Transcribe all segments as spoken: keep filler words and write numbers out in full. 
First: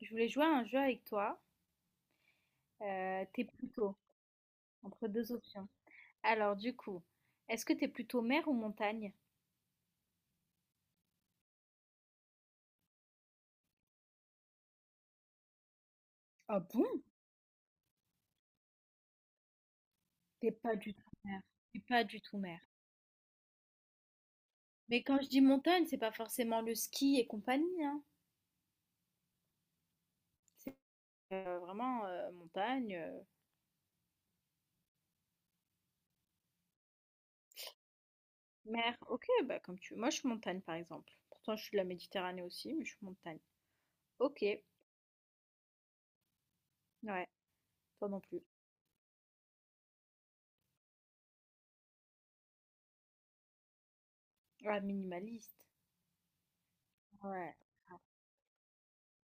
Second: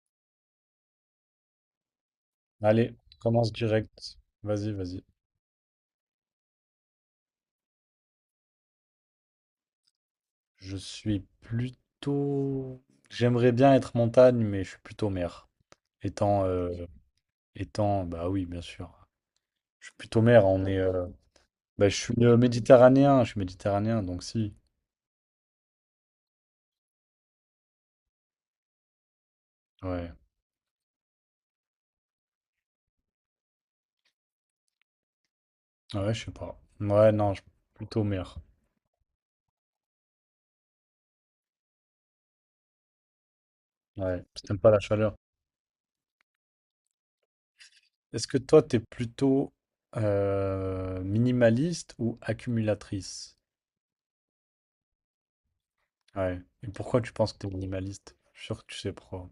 Je voulais jouer à un jeu avec toi. Allez, Euh, t'es commence plutôt direct. Vas-y, vas-y. entre deux options. Alors, du coup, est-ce que t'es plutôt mer ou montagne? Je suis plutôt... J'aimerais bien être montagne, mais je suis plutôt mer. Étant, Ah euh, bon? étant, bah oui, bien sûr. Je suis plutôt mer. T'es On pas est, du euh, tout mer. T'es bah, je pas du suis euh, tout mer. méditerranéen. Je suis méditerranéen, donc si. Mais quand je dis montagne, c'est pas forcément le ski et compagnie, hein. Ouais, C'est euh, vraiment euh, montagne, euh, ouais, je sais pas. Ouais, non, je... suis plutôt mer. mer. Ok, bah comme tu veux. Moi, je suis montagne, par exemple. Pourtant, je suis de la Méditerranée aussi, mais je suis montagne. Ouais, parce Ok, que t'aimes pas la chaleur. ouais, toi non Est-ce que plus. toi, t'es plutôt euh, minimaliste ou accumulatrice? Ah, minimaliste. Ouais. Et pourquoi tu penses que t'es Ouais. minimaliste? Je suis sûr que tu sais pourquoi.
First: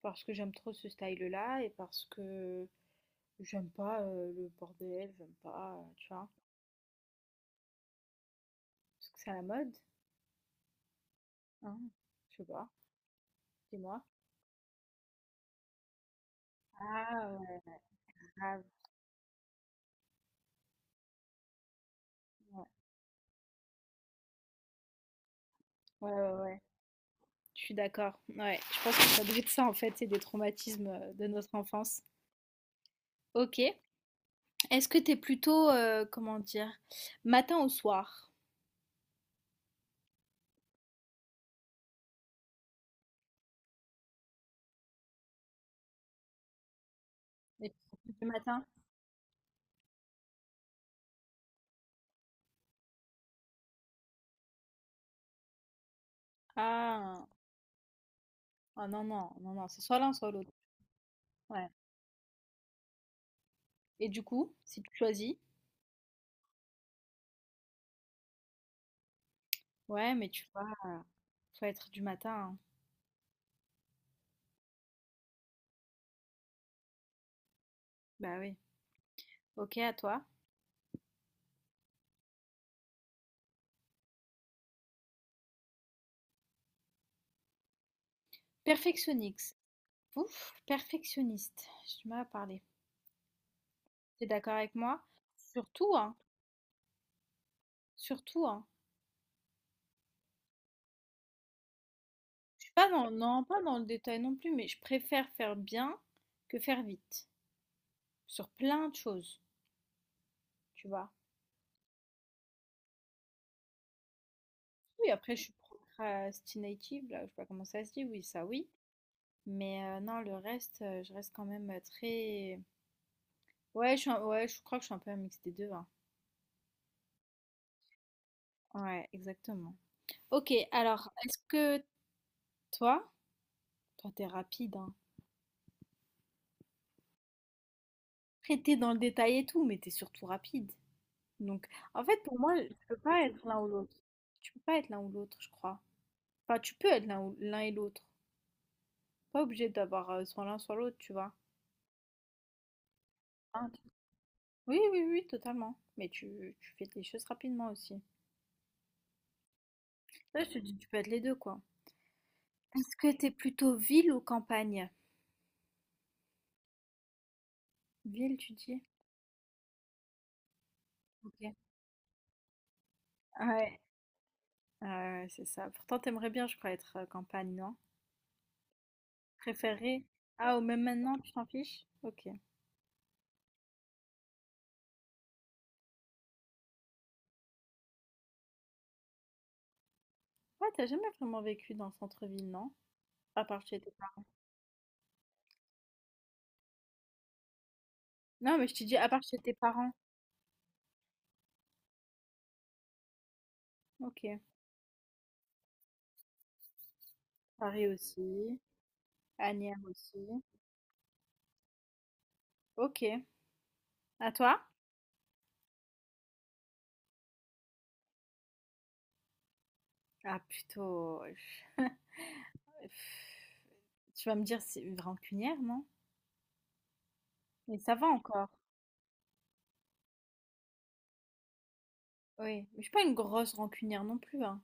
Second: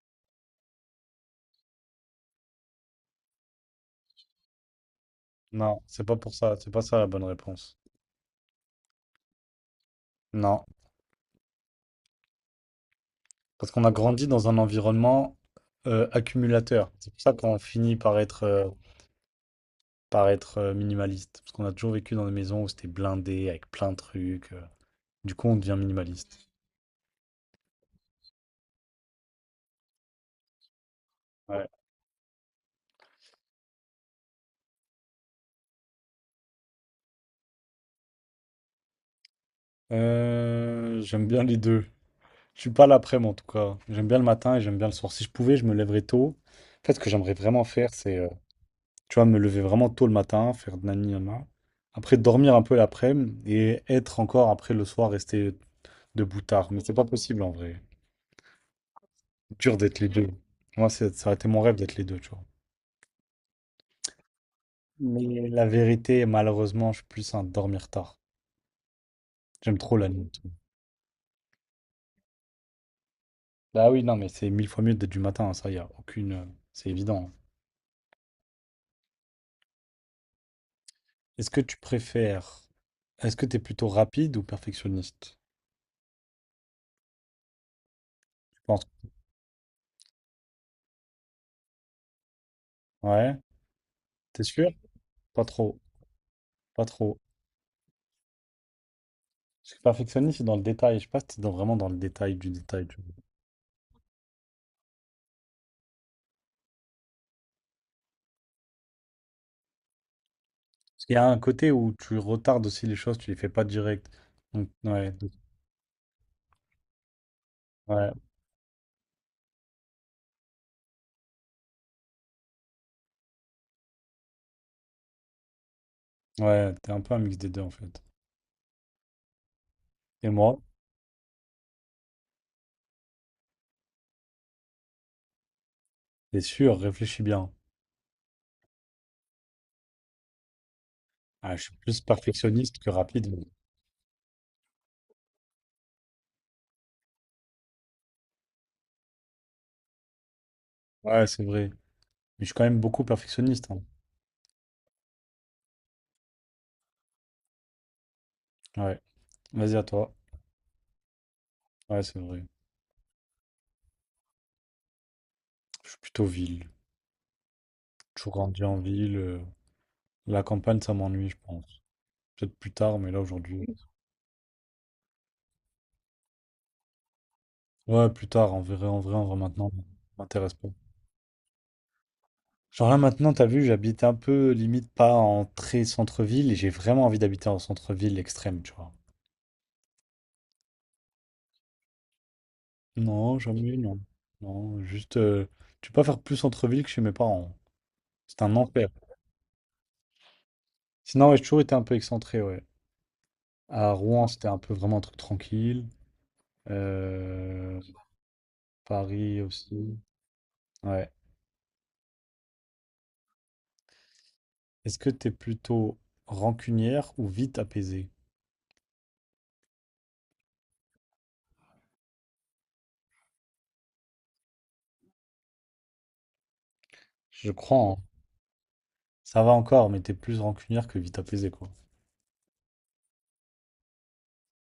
Parce que j'aime trop ce style-là, et parce que j'aime pas, heu, le bordel, j'aime pas, Non, heu, c'est tu pas vois? pour ça, c'est pas ça la bonne réponse. Parce que c'est à la mode, Non, hein? Je sais pas, parce qu'on a dis-moi? grandi dans un environnement euh, accumulateur. C'est pour Ah ça qu'on ouais, finit par être, grave, euh, par être euh, minimaliste. Parce qu'on a toujours vécu dans des maisons ouais. où c'était blindé, avec plein de trucs. euh. Du coup, on devient Ouais, ouais, minimaliste. ouais, je suis d'accord. Ouais, je pense que ça doit être ça en fait, c'est des traumatismes, heu, de notre Ouais. enfance. OK. Est-ce que t'es plutôt, heu, comment dire? Matin ou soir? Euh, j'aime bien les deux. Je suis pas l'après-midi en tout cas. J'aime bien le matin et j'aime bien le soir. Si je pouvais, je me lèverais tôt. En fait, ce que j'aimerais vraiment Et faire, c'est tu euh, matin? tu vois, me lever vraiment tôt le matin, faire nani nana. Après, dormir un peu l'après-midi et être encore après le soir, rester debout tard. Mais c'est pas Ah! possible en vrai. Ah non, non, non, non, Dur c'est soit d'être les l'un deux. soit l'autre. Moi, c'est- ça aurait été mon Ouais. rêve d'être les deux, tu vois. Et du coup, si tu choisis? Mais la vérité, malheureusement, je suis plus un dormir tard. J'aime trop la Ouais, mais nuit. tu vois, heu, faut être du matin, hein. Bah oui, non, mais c'est mille fois mieux d'être du matin, hein, ça, y a aucune. euh, C'est évident. Bah oui. OK, à toi? Est-ce que tu préfères. Est-ce que t'es plutôt rapide ou perfectionniste? Je pense. Perfectionnix Ouf, perfectionniste, j'ai du mal à parler. Ouais. T'es T'es d'accord sûr? avec moi? Pas trop. Surtout, hein, Pas trop. surtout, hein. Parce que perfectionniste, c'est dans le détail. Je sais pas si c'est dans- vraiment dans le détail du Je suis détail, pas tu dans, vois. non, pas dans le détail non plus, mais je préfère faire bien que faire vite, sur plein de choses, tu Parce vois. qu'il y a un côté où tu retardes aussi les choses, tu les fais pas direct. Donc, Oui, ouais, donc, après, je suis procrastinative, là, je sais pas comment ça se dit, ouais, oui, ça, oui. Mais euh, non, le reste, euh, je reste quand même euh, très... Ouais, je suis un- ouais, je crois que je suis un peu un mix des deux, hein. ouais, t'es un peu un mix des deux en fait. Ouais, exactement. Et Ok, moi, alors, est-ce que toi, toi, t'es rapide, hein. c'est sûr, réfléchis bien. Après, t'es dans le détail et tout, mais t'es surtout rapide. Ah, je Donc, suis plus en fait, pour moi, tu perfectionniste que peux pas rapide. être mais- l'un ou l'autre. Tu peux pas être l'un ou l'autre, je crois. Enfin, tu peux être l'un ou- l'un et l'autre. Pas obligé d'avoir euh, soit l'un, soit l'autre, tu Ouais, vois. c'est vrai. Mais je suis quand même beaucoup Hein, perfectionniste, tu- hein. Oui, oui, oui, totalement. Mais tu, tu fais des choses rapidement aussi. Ouais, vas-y à toi. Là, je te dis, tu peux être les deux, quoi. Ouais, c'est vrai. Est-ce que t'es plutôt ville ou campagne? Je suis plutôt ville. Toujours Ville, tu grandi en dis? ville. euh, La campagne, ça m'ennuie, je Ok. pense. Peut-être plus tard, mais là aujourd'hui. Ouais, ouais, c'est ça. Pourtant, t'aimerais bien, je crois, être euh, campagne, non? Ouais, plus tard, en vrai, en vrai, en vrai, maintenant, ça Préféré? m'intéresse Ah, ou pas. même maintenant, tu t'en fiches? Ok. Genre là maintenant, t'as vu, j'habite un peu limite pas en très centre-ville et j'ai vraiment envie d'habiter en centre-ville extrême, tu vois. Ouais, t'as jamais vraiment vécu dans le centre-ville, non? Non, À part jamais, chez tes... non. Non, juste, euh, tu peux pas faire plus centre-ville que chez mes parents. C'est un Non, mais je te enfer. dis, à part chez tes parents. Sinon, ouais, j'ai toujours été un peu excentré, ouais. À Ok. Rouen, c'était un peu vraiment un truc tranquille. Euh, Paris aussi. Paris Asnières aussi. aussi. Ouais. Ok. À toi? Est-ce que t'es plutôt rancunière ou vite apaisée? Ah, plutôt... je- pff, Tu vas me dire, c'est une rancunière, non? Je Mais crois, ça hein. va encore. Ça va encore, mais t'es plus rancunière que vite apaisée, quoi. Oui. Mais je suis pas une grosse rancunière non plus, hein.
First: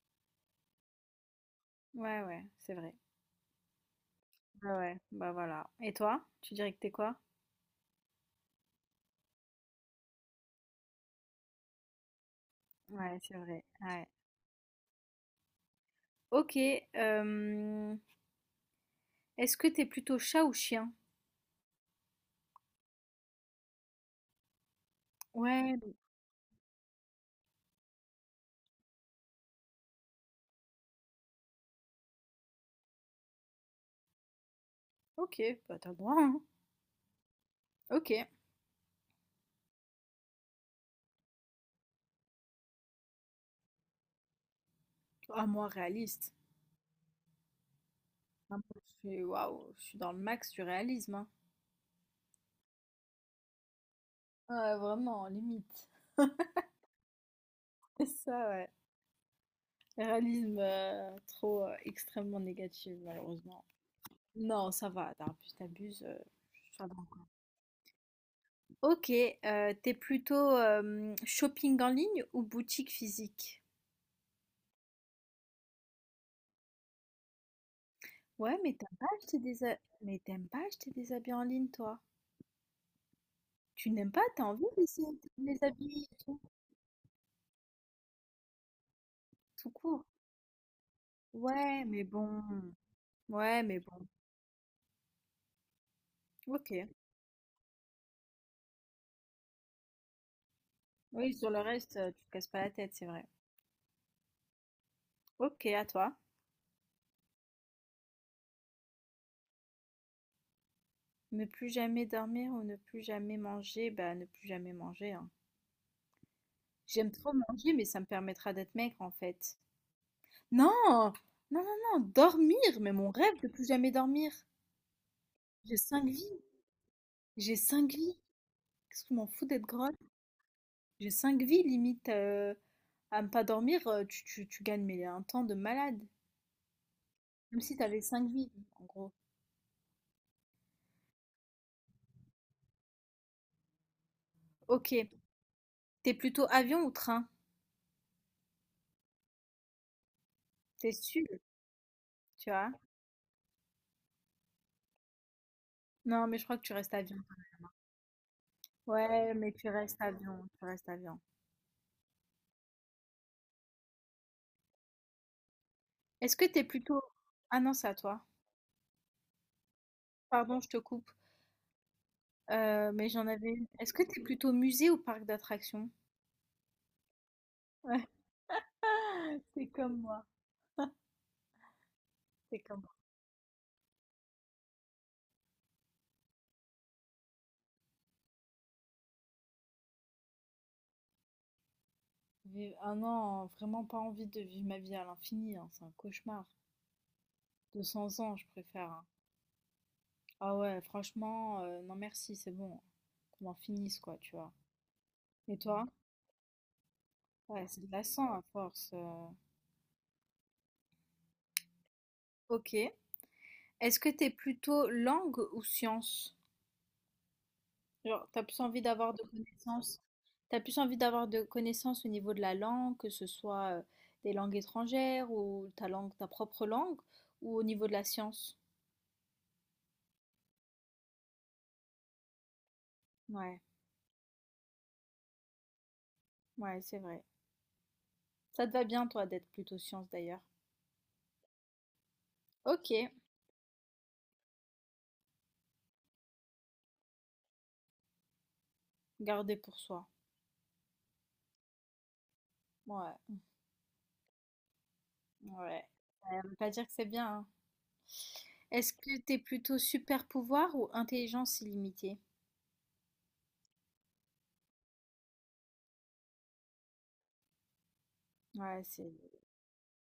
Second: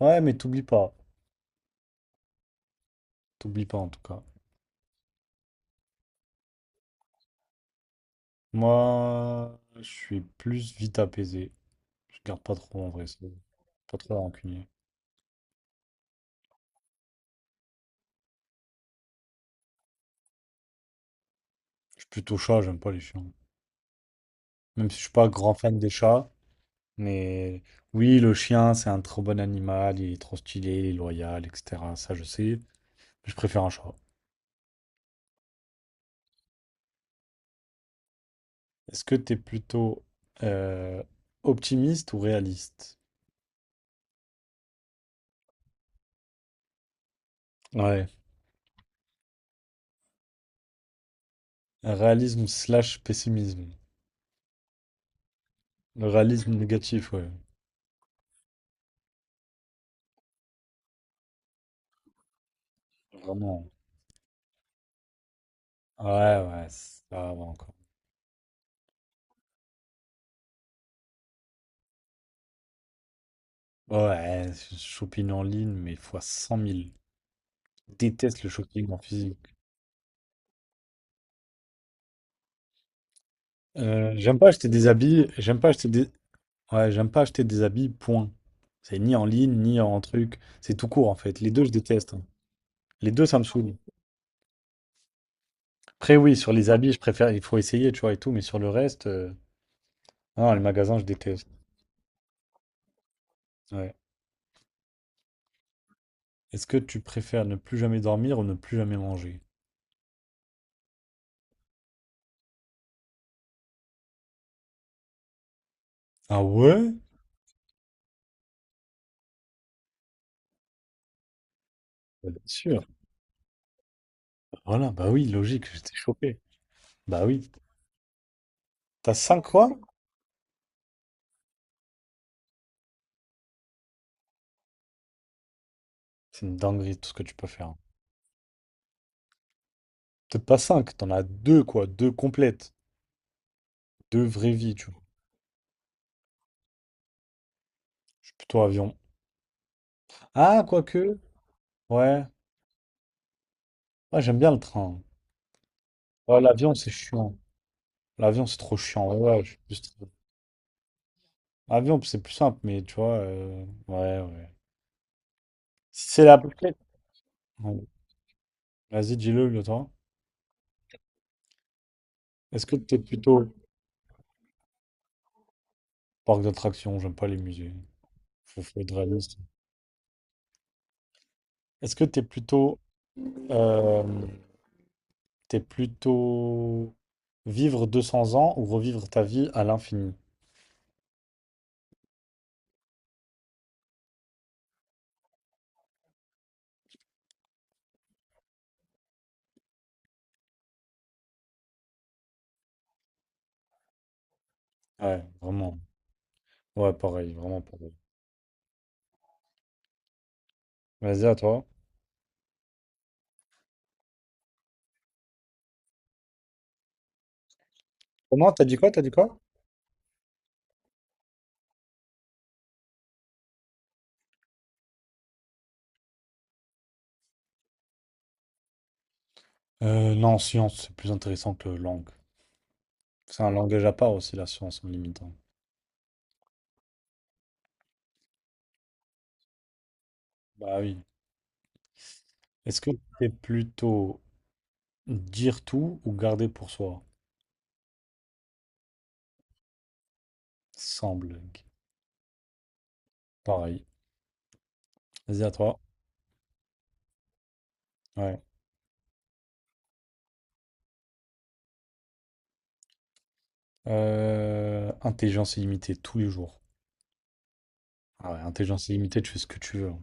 Ouais, mais t'oublies pas. Ouais, ouais, c'est vrai. T'oublies pas, en tout cas. Bah ouais, bah voilà. Et toi? Tu dirais que t'es quoi? Moi, je suis plus vite apaisé. Je garde pas trop en vrai, Ouais, c'est c'est vrai. pas Ouais. trop rancunier. Ok. euh, Est-ce que t'es plutôt chat ou chien? Je suis plutôt chat, j'aime pas les chiens. Même si je suis pas grand Ouais. fan des chats, mais oui, le chien, c'est un trop bon animal, il est trop stylé, il est loyal, et cetera. Ça, je sais, mais je préfère un chat. Ok, bah t'as le droit, hein. Ok. Est-ce que t'es plutôt euh, optimiste ou réaliste? Ah, moi, réaliste. Ouais, Ah, moi, je suis, waouh, je suis dans le max du réalisme, hein. réalisme slash pessimisme. Ouais, vraiment, limite. Le réalisme négatif, ouais. C'est ça, ouais. Réalisme euh, trop euh, extrêmement négatif, malheureusement. Vraiment. Non, ça va, t'abuses, t'abuses. euh, Ouais, ouais, ça va ça encore. va encore. Ok, euh, t'es plutôt euh, shopping en ligne ou boutique physique? Ouais, shopping en ligne, mais fois cent mille. Je déteste le Ouais, mais shopping t'aimes en pas acheter physique. des ha- mais t'aimes pas acheter des habits en ligne, toi. Tu n'aimes Euh, pas, J'aime t'as pas envie acheter des d'essayer habits, j'aime les pas acheter des... habits et tout, Ouais, j'aime pas acheter des habits, point. C'est ni en ligne, tout ni en court. truc. C'est tout court, en fait. Les deux, je Ouais, mais déteste, hein. bon. Les deux, ça me Ouais, saoule. mais bon. Après, oui, sur les Ok. habits, je préfère. Il faut essayer, tu vois, et tout, mais sur le reste. euh, Non, les magasins, je Oui, déteste. sur le reste, euh, tu te casses pas la tête, c'est vrai. Ouais. Ok, à toi. Est-ce que tu préfères ne plus jamais dormir ou ne plus jamais manger? Ne plus jamais dormir ou ne plus jamais manger, bah ne plus jamais manger, hein. Ah ouais? J'aime trop manger, mais ça me permettra d'être maigre en fait. Non, non, non, non, Bah, bien dormir, sûr. mais mon rêve de plus jamais dormir. Voilà, bah oui, logique, J'ai j'étais cinq chopé. vies, Bah oui. j'ai cinq vies. Qu'est-ce que je T'as m'en cinq fous d'être quoi? grosse? J'ai cinq vies, limite euh, à ne pas dormir, euh, tu, tu, tu gagnes mais un temps de malade. C'est une dinguerie tout ce que tu peux Comme faire. si t'avais cinq vies, en gros. Peut-être pas cinq, t'en as deux quoi, deux complètes, deux vraies vies, tu Ok, vois. t'es plutôt avion ou train? Je suis plutôt avion. Ah, T'es quoique, sûr, ouais, tu vois? ouais, j'aime bien le train. Non, mais Ouais, je crois que tu l'avion c'est restes avion. chiant. L'avion c'est trop chiant. Ouais, Ouais, ouais, mais tu je suis restes plus. avion, tu restes avion. Avion c'est plus simple, mais tu vois, euh, ouais, ouais. Si c'est la Est-ce que t'es complète. plutôt... Ah non, Ouais. c'est à toi. Vas-y, dis-le, le toi. Pardon, je te coupe. Est-ce que Euh, t'es Mais j'en avais plutôt une. Est-ce que t'es plutôt musée ou parc d'attractions? parc d'attractions? J'aime pas les musées. Ouais, Faut, faut être réaliste. c'est comme moi, Est-ce que t'es c'est plutôt comme moi. euh, T'es plutôt vivre deux cents ans ou revivre ta vie à l'infini. Vive- Ah non, vraiment pas envie de vivre ma vie à l'infini, hein, c'est un cauchemar. Deux cents ans, je préfère, hein. Ah ouais, franchement, euh, non merci, c'est bon. Qu'on en finisse, quoi, tu vois. Ouais, Et vraiment. toi? Ouais, pareil, vraiment Ouais, c'est pareil. glaçant à force. euh. Vas-y, à toi. Ok. Est-ce que t'es plutôt langue ou science? Genre, t'as Comment? plus T'as dit envie quoi? T'as dit d'avoir de quoi? connaissances, t'as plus envie d'avoir de connaissances au niveau de la langue, que ce soit euh, des langues étrangères ou ta langue, ta propre langue, ou au niveau de la science. Euh, non, science, c'est plus intéressant que langue. C'est un Ouais, langage à part aussi, la science, en limitant. ouais, c'est vrai. Ça te va bien, toi, d'être plutôt science d'ailleurs. Bah oui. Est-ce Ok, que t'es plutôt dire tout ou garder pour soi? garder pour soi. Sans blague. Ouais, Pareil. Vas-y, à toi. ouais. Ça veut pas dire que c'est bien, hein. Ouais. Est-ce que t'es plutôt super pouvoir ou intelligence illimitée? Euh, intelligence illimitée, tous les jours. Ah ouais, Ouais, intelligence c'est illimitée, tu fais ce que tu veux, hein.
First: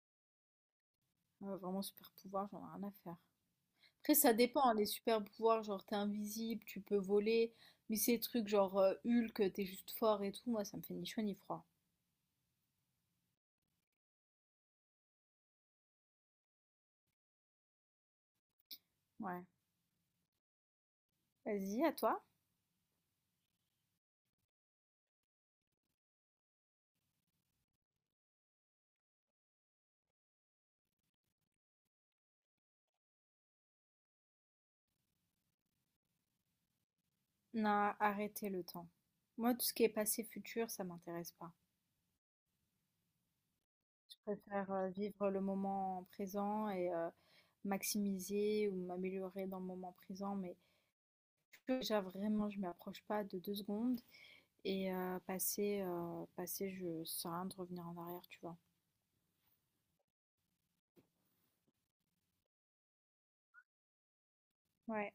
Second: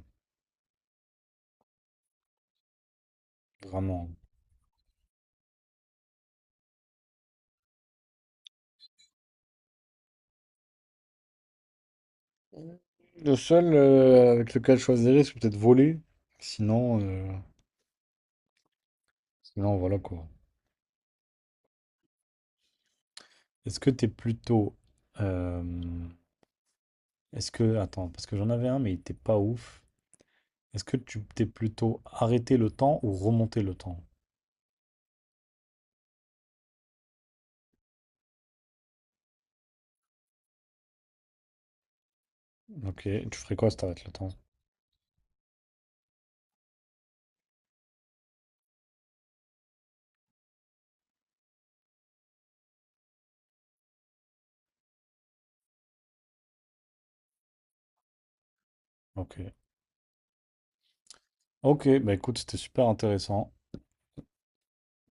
ouais, vraiment super pouvoir, j'en ai rien à faire. Vraiment. Après, ça dépend, hein, les super pouvoirs, genre t'es invisible, tu peux voler, mais ces trucs genre euh, Hulk, t'es juste fort et tout, moi ça me fait ni chaud ni froid. Le seul euh, avec lequel je choisirais, c'est peut-être voler. Sinon, euh, Ouais. sinon, voilà quoi. Vas-y, à toi. Est-ce que t'es plutôt. Euh, est-ce que. Attends, parce que j'en avais un, mais il était pas ouf. Est-ce que tu t'es plutôt arrêter le temps ou remonter le temps? Non, arrêtez le temps. Moi, tout ce qui est passé, futur, ça m'intéresse pas. Ok, tu ferais quoi si t'arrêtes le Je temps? préfère euh, vivre le moment présent et euh, maximiser ou m'améliorer dans le moment présent, mais futur, déjà vraiment, je m'approche pas de deux secondes et euh, passer, euh, passer, je sais rien de revenir en arrière, tu vois. Ok. Ok, bah écoute, c'était super intéressant. Ouais.